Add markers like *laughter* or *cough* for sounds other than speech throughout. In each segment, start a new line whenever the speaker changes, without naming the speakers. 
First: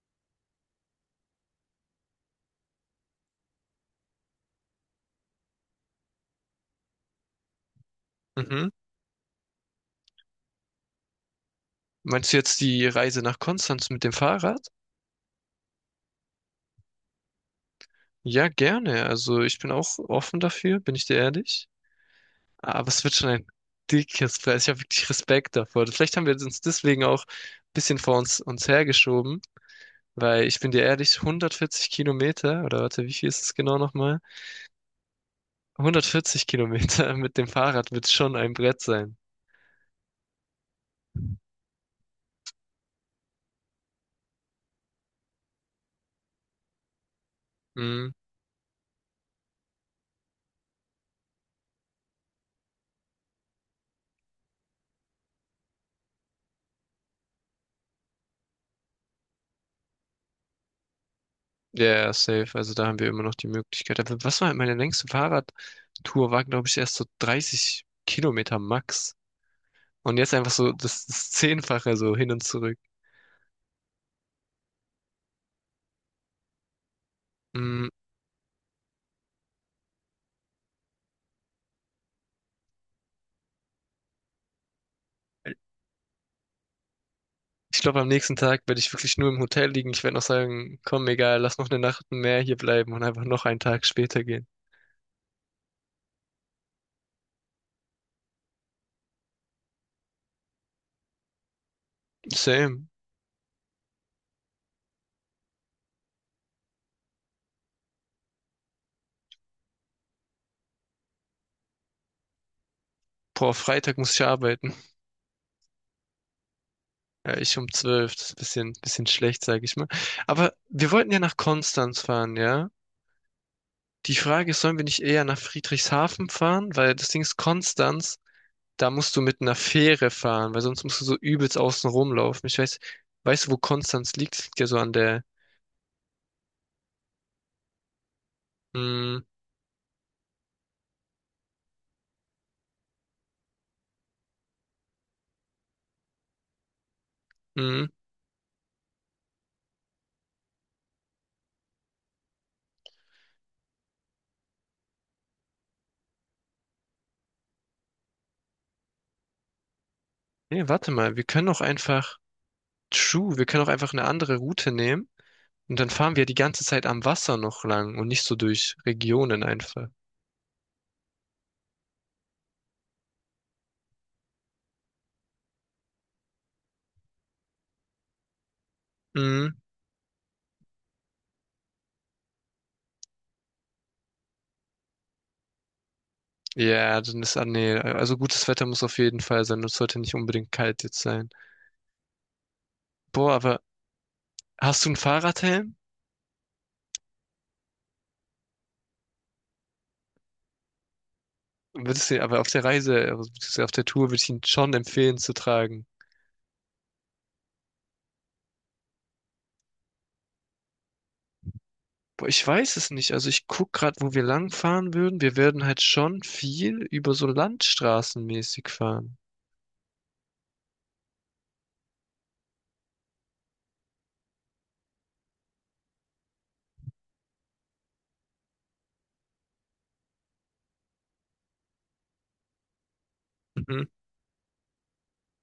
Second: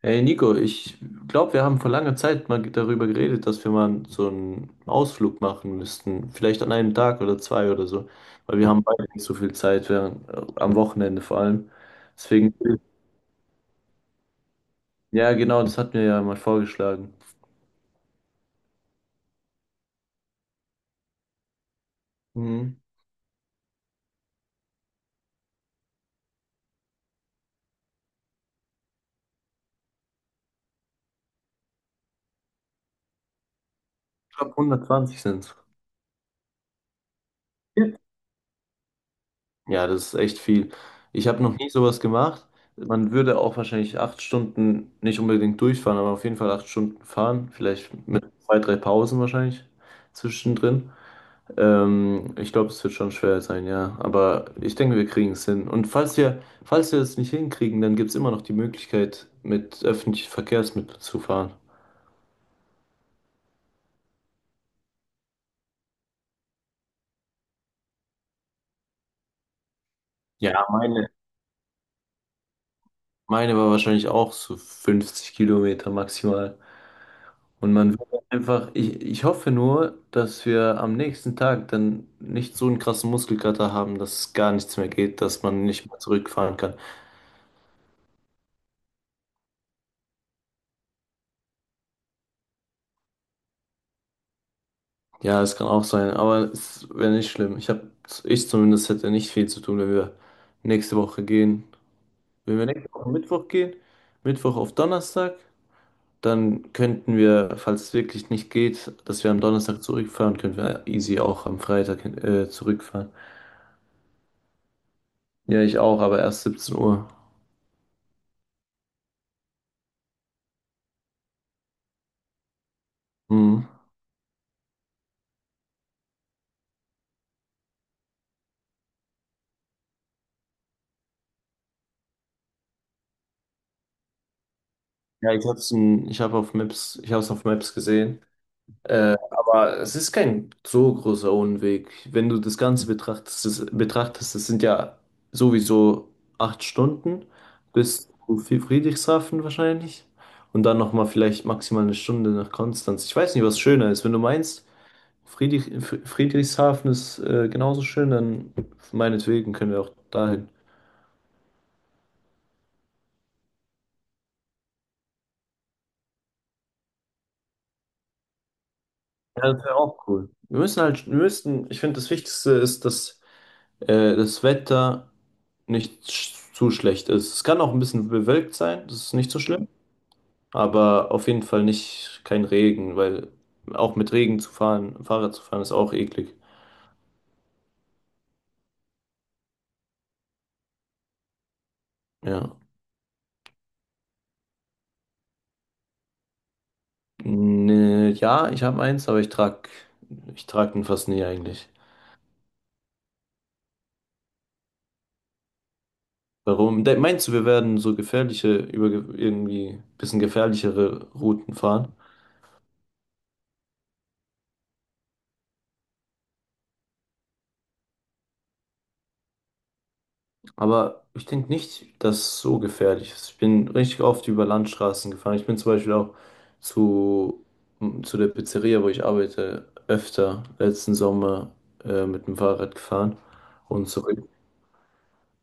Hey Nico, ich glaube, wir haben vor langer Zeit mal darüber geredet, dass wir mal so einen Ausflug machen müssten. Vielleicht an einem Tag oder zwei oder so. Weil
Mhm.
wir haben beide nicht so viel Zeit, während, am Wochenende vor allem.
Meinst du
Deswegen,
jetzt die Reise nach Konstanz mit dem Fahrrad?
ja genau, das hat mir ja mal vorgeschlagen.
Ja, gerne. Also ich bin auch offen dafür, bin ich dir ehrlich.
Mhm.
Aber es wird schon ein dickes Preis. Ich habe wirklich Respekt davor. Vielleicht haben wir uns deswegen auch ein bisschen vor uns hergeschoben, weil ich bin dir ehrlich, 140 Kilometer, oder warte, wie viel ist es genau nochmal?
Ich glaube, 120 sind es.
140 Kilometer *laughs* mit dem Fahrrad wird schon ein Brett sein.
Ja, das ist echt viel. Ich habe noch nie sowas gemacht. Man würde auch wahrscheinlich 8 Stunden nicht unbedingt durchfahren, aber auf jeden Fall 8 Stunden fahren. Vielleicht
Mhm.
mit zwei, drei Pausen wahrscheinlich zwischendrin. Ich glaube, es wird schon schwer sein, ja. Aber ich denke, wir kriegen es hin. Und falls wir es nicht hinkriegen, dann gibt es immer noch die Möglichkeit, mit öffentlichen Verkehrsmitteln zu fahren.
Ja, ja, safe. Also da haben wir immer noch die Möglichkeit. Aber was war meine längste Fahrradtour? War, glaube ich, erst so 30 Kilometer max. Und jetzt einfach
Ja,
so das, das Zehnfache so hin und zurück.
meine war wahrscheinlich auch so 50 Kilometer maximal. Und
Mhm.
man wird einfach, ich hoffe nur, dass wir am nächsten Tag dann nicht so einen krassen Muskelkater haben, dass es gar nichts mehr geht, dass man nicht mehr zurückfahren kann.
Ich glaube, am nächsten Tag werde ich wirklich nur im Hotel liegen. Ich werde noch sagen, komm, egal, lass noch eine Nacht mehr hier bleiben und einfach noch einen Tag später gehen.
Ja, es kann auch sein, aber es wäre nicht schlimm. Ich zumindest hätte nicht viel zu tun, wenn wir nächste Woche gehen. Wenn wir
Same.
nächste Woche Mittwoch gehen, Mittwoch auf Donnerstag, dann könnten wir, falls es wirklich nicht geht, dass wir am Donnerstag zurückfahren, könnten wir easy auch am Freitag zurückfahren.
Boah, Freitag muss ich arbeiten.
Ja, ich auch, aber erst 17 Uhr.
Ja, ich um zwölf, das ist ein bisschen schlecht, sage ich mal. Aber wir wollten ja nach Konstanz fahren, ja?
Mhm.
Die Frage ist, sollen wir nicht eher nach Friedrichshafen fahren? Weil das Ding ist, Konstanz, da musst du mit einer Fähre fahren, weil sonst musst du so übelst außen rumlaufen. Ich weiß, weißt du, wo Konstanz liegt? Es liegt ja so an der,
Ja, ich hab's, ich hab's auf Maps gesehen.
mm,
Aber es ist kein so großer Unweg. Wenn du das Ganze betrachtest, das sind ja sowieso 8 Stunden
mm.
bis zu Friedrichshafen wahrscheinlich. Und dann nochmal vielleicht maximal eine Stunde nach Konstanz. Ich weiß nicht, was schöner ist. Wenn du meinst, Friedrichshafen ist genauso schön, dann meinetwegen können wir auch dahin.
Nee, warte mal, wir können auch einfach, true, wir können auch einfach eine andere Route nehmen und dann fahren wir die ganze Zeit am Wasser noch lang und nicht so durch Regionen
Ja, das wäre
einfach.
auch cool. Wir müssen halt, ich finde, das Wichtigste ist, dass das Wetter nicht zu schlecht ist. Es kann auch ein bisschen bewölkt sein, das ist nicht so
Mm.
schlimm, aber auf jeden Fall nicht kein Regen, weil auch mit Regen zu fahren, Fahrrad zu fahren, ist auch eklig.
Ja, dann ist, ah, nee, also gutes Wetter muss auf jeden Fall sein und es sollte nicht unbedingt kalt jetzt sein.
Ja.
Boah, aber hast du einen Fahrradhelm?
Nee, ja, ich habe eins, aber ich trag den fast nie eigentlich.
Würdest du, aber auf der Reise, also beziehungsweise auf der Tour würde ich ihn schon empfehlen zu tragen.
Warum? De Meinst du, wir werden so über irgendwie bisschen gefährlichere Routen fahren?
Boah, ich weiß es nicht. Also ich guck gerade, wo wir lang fahren würden. Wir werden halt schon viel über so Landstraßenmäßig fahren.
Aber ich denke nicht, dass es so gefährlich ist. Ich bin richtig oft über Landstraßen gefahren. Ich bin zum Beispiel auch zu, zu der Pizzeria, wo ich arbeite, öfter letzten Sommer mit dem Fahrrad gefahren
Mhm.
und zurück.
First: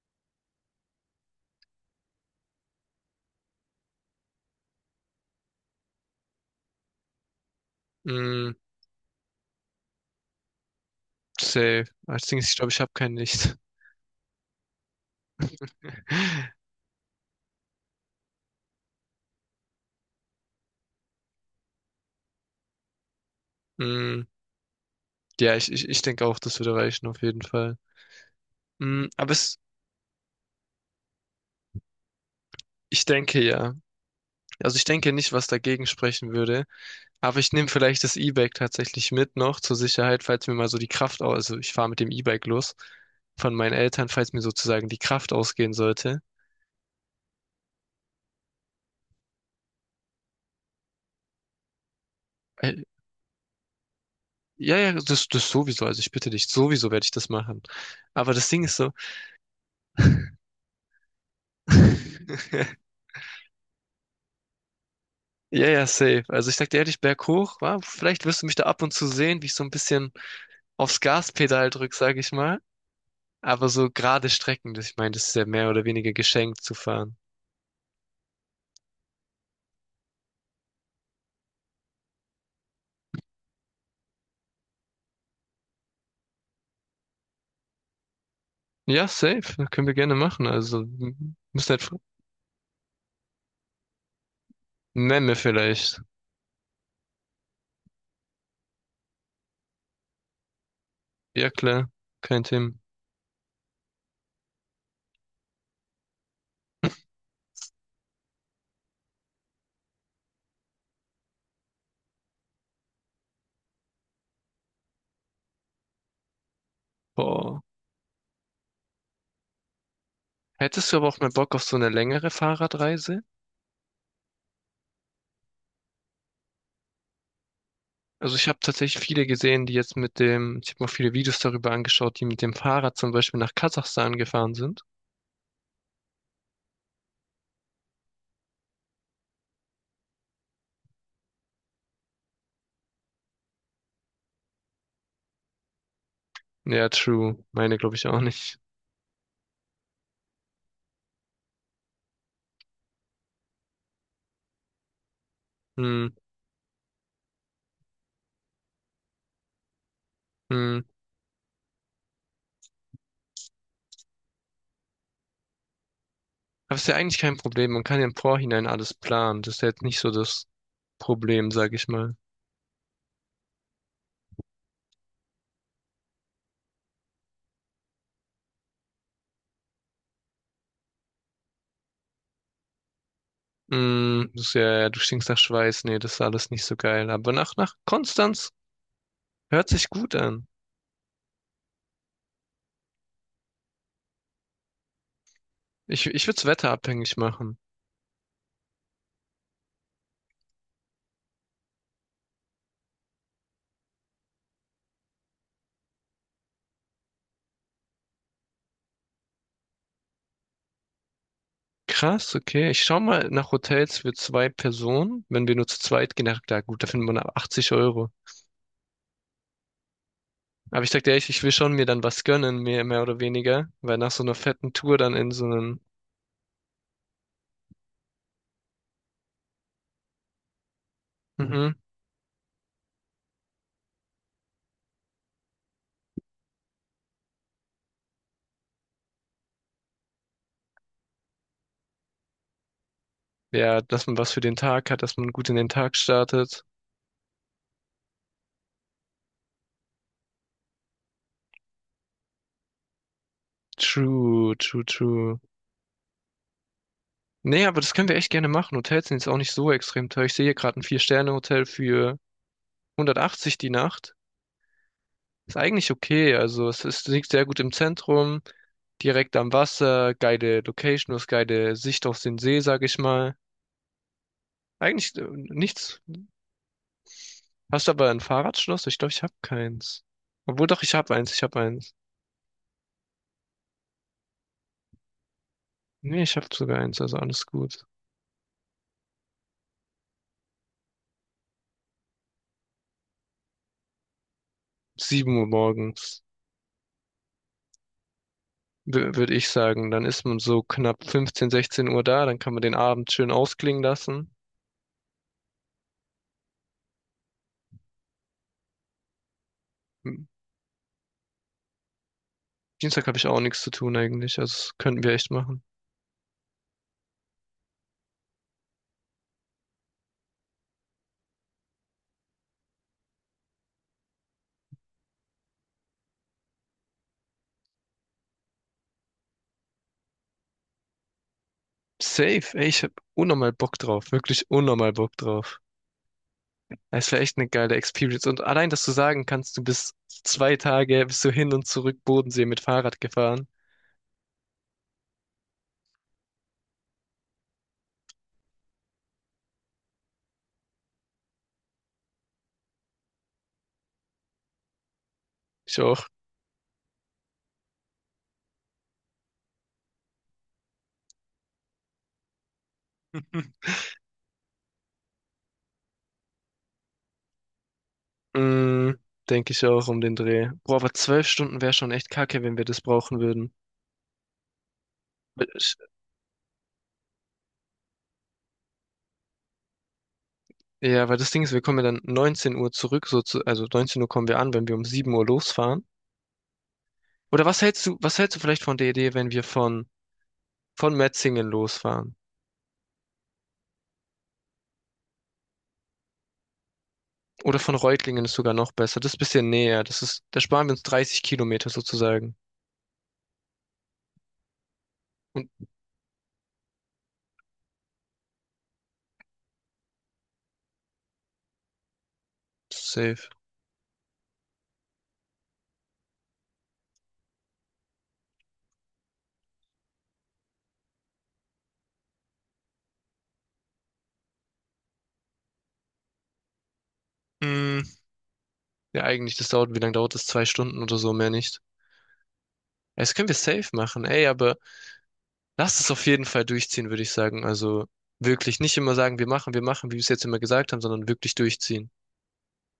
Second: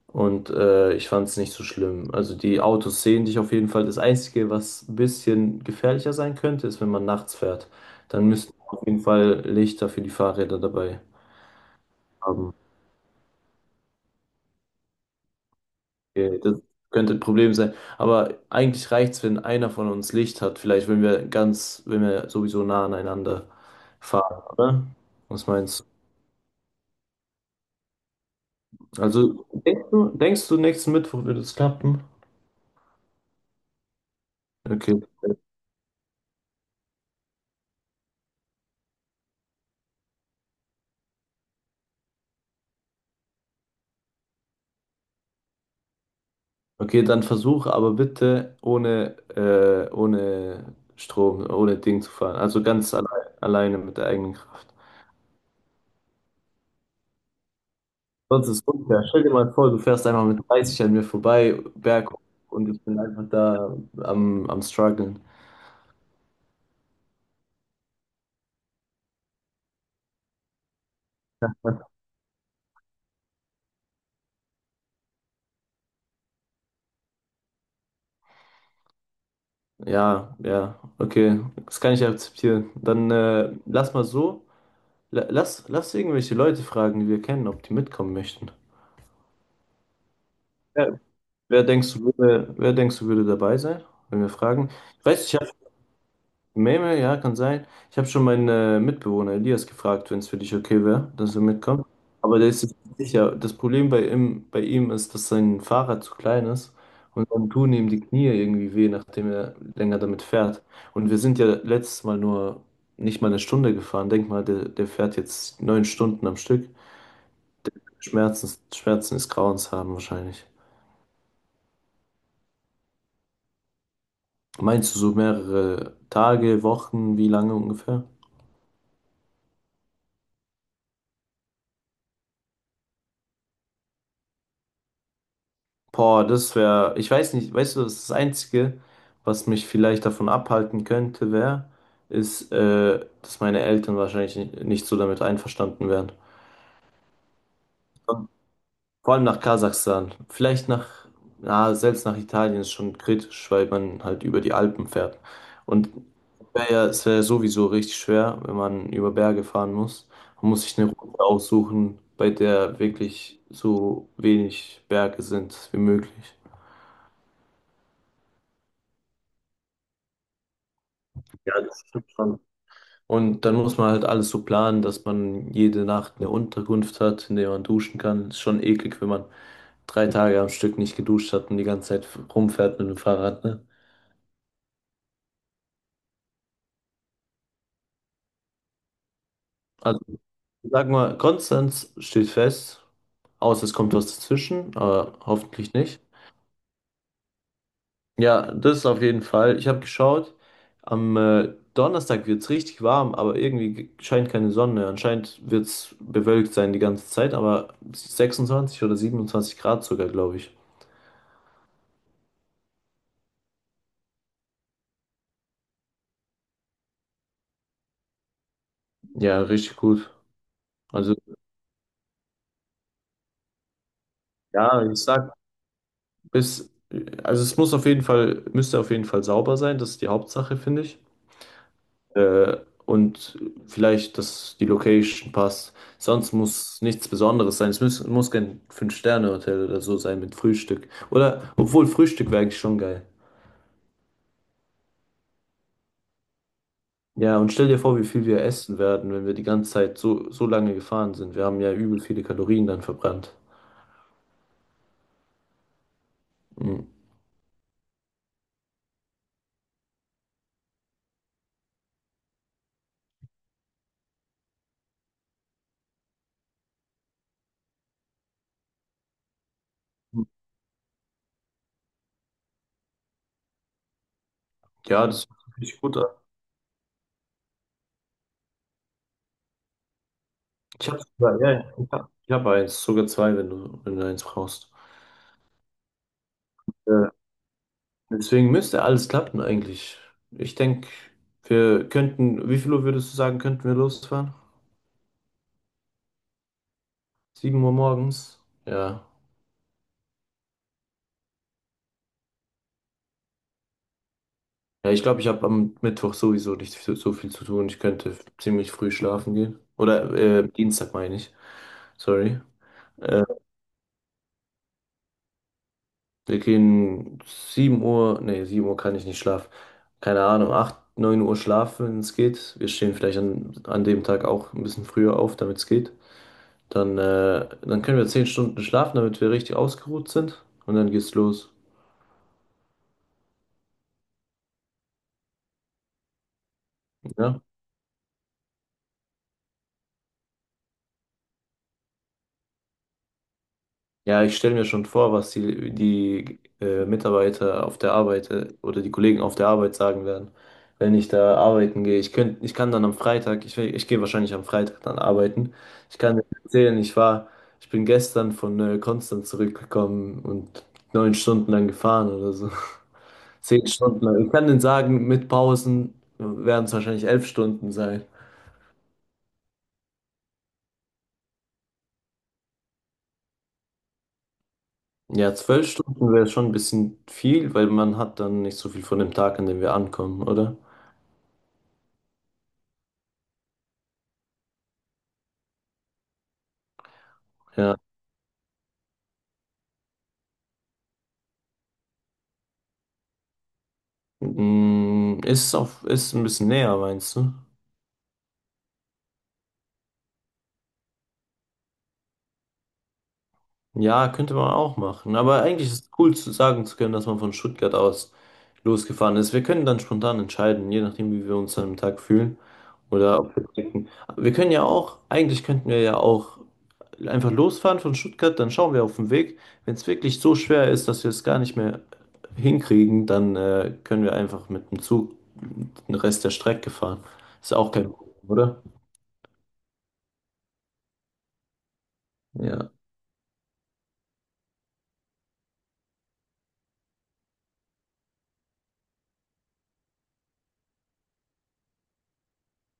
Und ich fand es nicht so schlimm. Also die Autos sehen dich auf jeden Fall. Das Einzige, was ein bisschen gefährlicher sein könnte, ist, wenn man nachts fährt. Dann
Mm,
müssten wir auf jeden Fall Lichter für die Fahrräder dabei
safe. Das Ding ist,
haben.
ich glaube, ich habe kein Licht.
Okay, das
*laughs*
könnte ein Problem sein. Aber eigentlich reicht es, wenn einer von uns Licht hat. Vielleicht, wenn wir ganz, wenn wir sowieso nah aneinander
Mm,
fahren, oder? Was
ja, ich,
meinst du?
ich, ich denke auch, das würde reichen auf jeden Fall. Mm, aber
Also,
es,
denkst du, nächsten Mittwoch wird es klappen?
ich denke ja. Also ich
Okay.
denke nicht, was dagegen sprechen würde. Aber ich nehme vielleicht das E-Bike tatsächlich mit noch zur Sicherheit, falls mir mal so die Kraft aus, also ich fahre mit dem E-Bike los von meinen Eltern, falls mir sozusagen die Kraft ausgehen sollte.
Okay, dann versuch aber bitte ohne, ohne Strom, ohne Ding zu fahren. Also
Äh,
ganz allein, alleine mit der eigenen Kraft.
ja, ja, das sowieso. Also ich bitte dich, sowieso werde ich das machen. Aber
Sonst
das
ist es
Ding ist so.
unfair. Stell dir mal vor, du fährst einfach mit 30 an mir vorbei, berg und
*laughs*
ich bin einfach da am Struggeln.
Ja, ja, safe. Also ich sag dir ehrlich, berghoch, wa? Vielleicht wirst du mich da ab und zu sehen, wie ich so ein bisschen aufs Gaspedal drück, sag ich mal. Aber so gerade Strecken, das, ich meine, das ist ja mehr oder weniger geschenkt zu fahren.
Ja, ja, okay. Das kann ich akzeptieren. Dann lass mal so. Lass irgendwelche Leute fragen, die wir kennen, ob die mitkommen möchten.
Ja, safe. Können wir gerne machen. Also,
Wer, wer
müssen halt
denkst
fr-
du würde, wer denkst du würde dabei sein, wenn wir fragen? Ich weiß,
Memme
ich
vielleicht.
Meme, ja, kann sein. Ich habe schon meinen Mitbewohner Elias gefragt, wenn es für dich okay wäre, dass er
Ja,
mitkommt.
klar.
Aber
Kein
der ist
Thema.
sich nicht sicher. Das Problem bei ihm ist, dass sein Fahrrad zu klein ist und dann tun ihm die Knie irgendwie weh, nachdem er länger damit fährt. Und wir sind ja letztes Mal nur nicht mal eine Stunde gefahren. Denk mal, der fährt jetzt 9 Stunden am Stück.
Boah.
Schmerzen, Schmerzen ist Grauenshaben wahrscheinlich.
Hättest du aber auch mal Bock auf so eine längere Fahrradreise?
Meinst du so mehrere Tage, Wochen, wie lange ungefähr?
Also ich habe tatsächlich viele gesehen, die jetzt mit dem, ich habe mir auch viele Videos darüber angeschaut, die mit dem Fahrrad zum Beispiel nach Kasachstan gefahren sind.
Boah, das wäre, ich weiß nicht, weißt du, das ist das Einzige, was mich vielleicht davon abhalten könnte, wäre, ist, dass meine Eltern wahrscheinlich nicht so damit einverstanden wären.
Ja, true. Meine glaube ich auch
Und
nicht.
vor allem nach Kasachstan. Vielleicht selbst nach Italien ist schon kritisch, weil man halt über die Alpen fährt. Und
Hm,
es wäre sowieso richtig schwer, wenn man über Berge fahren muss. Man muss sich
hm.
eine Route aussuchen, bei der wirklich so wenig Berge sind wie möglich.
Aber ist ja eigentlich kein Problem. Man kann ja im Vorhinein alles planen. Das ist ja jetzt nicht so das Problem,
Ja,
sag
das
ich
stimmt
mal.
schon. Und dann muss man halt alles so planen, dass man jede Nacht eine Unterkunft hat, in der man duschen kann. Ist schon eklig, wenn man 3 Tage am Stück nicht geduscht hat und die ganze Zeit rumfährt mit dem Fahrrad, ne?
Mm, das ist ja, ja, du stinkst nach Schweiß. Nee, das ist alles nicht so geil. Aber nach Konstanz hört sich
Also,
gut an.
sag mal, Konstanz steht fest, außer es kommt was dazwischen, aber hoffentlich nicht.
Ich würde es wetterabhängig machen.
Ja, das ist auf jeden Fall. Ich habe geschaut, am Donnerstag wird es richtig warm, aber irgendwie scheint keine Sonne. Anscheinend wird es bewölkt sein die ganze Zeit, aber 26 oder 27 Grad sogar, glaube ich.
Krass, okay. Ich schau mal nach Hotels für zwei Personen. Wenn wir nur zu zweit gehen, na klar, gut, da findet man ab 80 Euro.
Ja, richtig gut.
Aber ich sag dir
Also,
ehrlich, ich will schon mir dann was gönnen, mehr oder weniger. Weil nach so einer fetten
ja,
Tour
ich
dann in
sag,
so einem,
bis, also es muss auf jeden Fall, müsste auf jeden Fall sauber sein, das ist die Hauptsache, finde ich.
mhm,
Äh, und vielleicht, dass die Location passt. Sonst muss nichts Besonderes sein. Es muss kein Fünf-Sterne-Hotel oder so sein mit Frühstück. Oder, obwohl Frühstück wäre eigentlich schon geil.
ja, dass man was für den Tag hat, dass man gut in den Tag startet.
Ja, und stell dir vor, wie viel wir essen werden, wenn wir die ganze Zeit so lange gefahren sind. Wir haben ja übel viele Kalorien dann verbrannt.
True, true, true.
Mhm.
Nee, aber das können wir echt gerne machen. Hotels sind jetzt auch nicht so extrem teuer. Ich sehe hier gerade ein Vier-Sterne-Hotel für 180 die Nacht. Ist eigentlich okay. Also es ist, liegt sehr gut im Zentrum, direkt am Wasser, geile Location, du hast geile Sicht auf den See, sag ich mal.
Ja,
Eigentlich
das hört sich gut
nichts.
an.
Hast du aber ein Fahrradschloss? Ich glaube, ich habe keins. Obwohl doch,
Ich
ich
habe
habe eins,
sogar,
ich
ja,
habe
ja,
eins.
ich hab eins, sogar zwei, wenn du eins brauchst.
Nee, ich habe sogar eins,
Äh,
also alles gut.
Deswegen müsste alles klappen eigentlich. Ich denke, wir könnten, wie viel Uhr würdest du sagen, könnten wir losfahren?
7 Uhr morgens,
7 Uhr morgens? Ja.
würde ich sagen. Dann ist man so knapp 15, 16 Uhr da, dann kann man den Abend schön ausklingen lassen.
Ja, ich glaube, ich habe am Mittwoch sowieso nicht so viel zu tun. Ich könnte ziemlich früh schlafen gehen. Oder
Hm,
Dienstag meine ich. Sorry.
Dienstag habe
Äh,
ich auch nichts zu tun eigentlich. Also das könnten wir echt machen.
Wir gehen 7 Uhr, nee, 7 Uhr kann ich nicht schlafen. Keine Ahnung, 8, 9 Uhr schlafen, wenn es geht. Wir stehen vielleicht an dem Tag auch ein bisschen früher auf, damit es geht. Dann können wir 10 Stunden schlafen, damit wir richtig ausgeruht sind. Und dann geht's los.
Safe, ey, ich habe unnormal Bock drauf. Wirklich unnormal Bock drauf. Es wäre echt
Ja?
eine geile Experience. Und allein, dass du sagen kannst, du bist 2 Tage, bist du hin und zurück Bodensee mit Fahrrad gefahren.
Ja, ich stelle mir schon vor, was die Mitarbeiter auf der Arbeit oder die Kollegen auf der Arbeit sagen werden, wenn ich da arbeiten gehe. Ich kann dann am Freitag, ich gehe wahrscheinlich am Freitag dann arbeiten.
Ich
Ich
auch.
kann dir erzählen, ich bin gestern von Konstanz zurückgekommen und 9 Stunden lang gefahren oder so. *laughs* 10 Stunden lang. Ich kann denen sagen, mit Pausen werden es wahrscheinlich 11 Stunden sein.
Mm, Denke ich auch um den Dreh. Boah, aber 12 Stunden wäre schon echt kacke, wenn wir das brauchen würden.
Ja,
Weil
zwölf
ich-
Stunden wäre schon ein bisschen viel, weil man hat dann nicht so viel von dem Tag, an dem wir ankommen, oder?
Ja, weil das Ding ist, wir kommen ja dann 19 Uhr zurück, so zu, also 19 Uhr kommen wir an, wenn wir um 7 Uhr losfahren. Oder
Ja.
was hältst du vielleicht von der Idee, wenn wir von Metzingen losfahren.
Mm, ist ein bisschen näher, meinst du?
Oder von Reutlingen ist sogar noch besser. Das ist ein bisschen näher. Das ist, da sparen wir uns 30 Kilometer sozusagen.
Ja, könnte man auch machen. Aber
Und
eigentlich ist es cool zu sagen zu können, dass man von Stuttgart aus losgefahren ist. Wir können dann spontan entscheiden, je nachdem, wie wir uns an dem Tag fühlen. Oder
safe.
ob wir denken. Wir können ja auch, eigentlich könnten wir ja auch einfach losfahren von Stuttgart, dann schauen wir auf den Weg. Wenn es wirklich so schwer ist, dass wir es gar nicht mehr hinkriegen, dann können wir einfach mit dem Zug den Rest der Strecke fahren. Ist auch
Mm,
kein Problem, oder?
ja, eigentlich, das dauert, wie lange dauert das? 2 Stunden oder so, mehr nicht.
Ja.
Ja, das können wir safe machen, ey, aber lass es auf jeden Fall durchziehen, würde ich sagen. Also wirklich nicht immer sagen, wir machen, wie wir es jetzt immer gesagt haben, sondern wirklich durchziehen.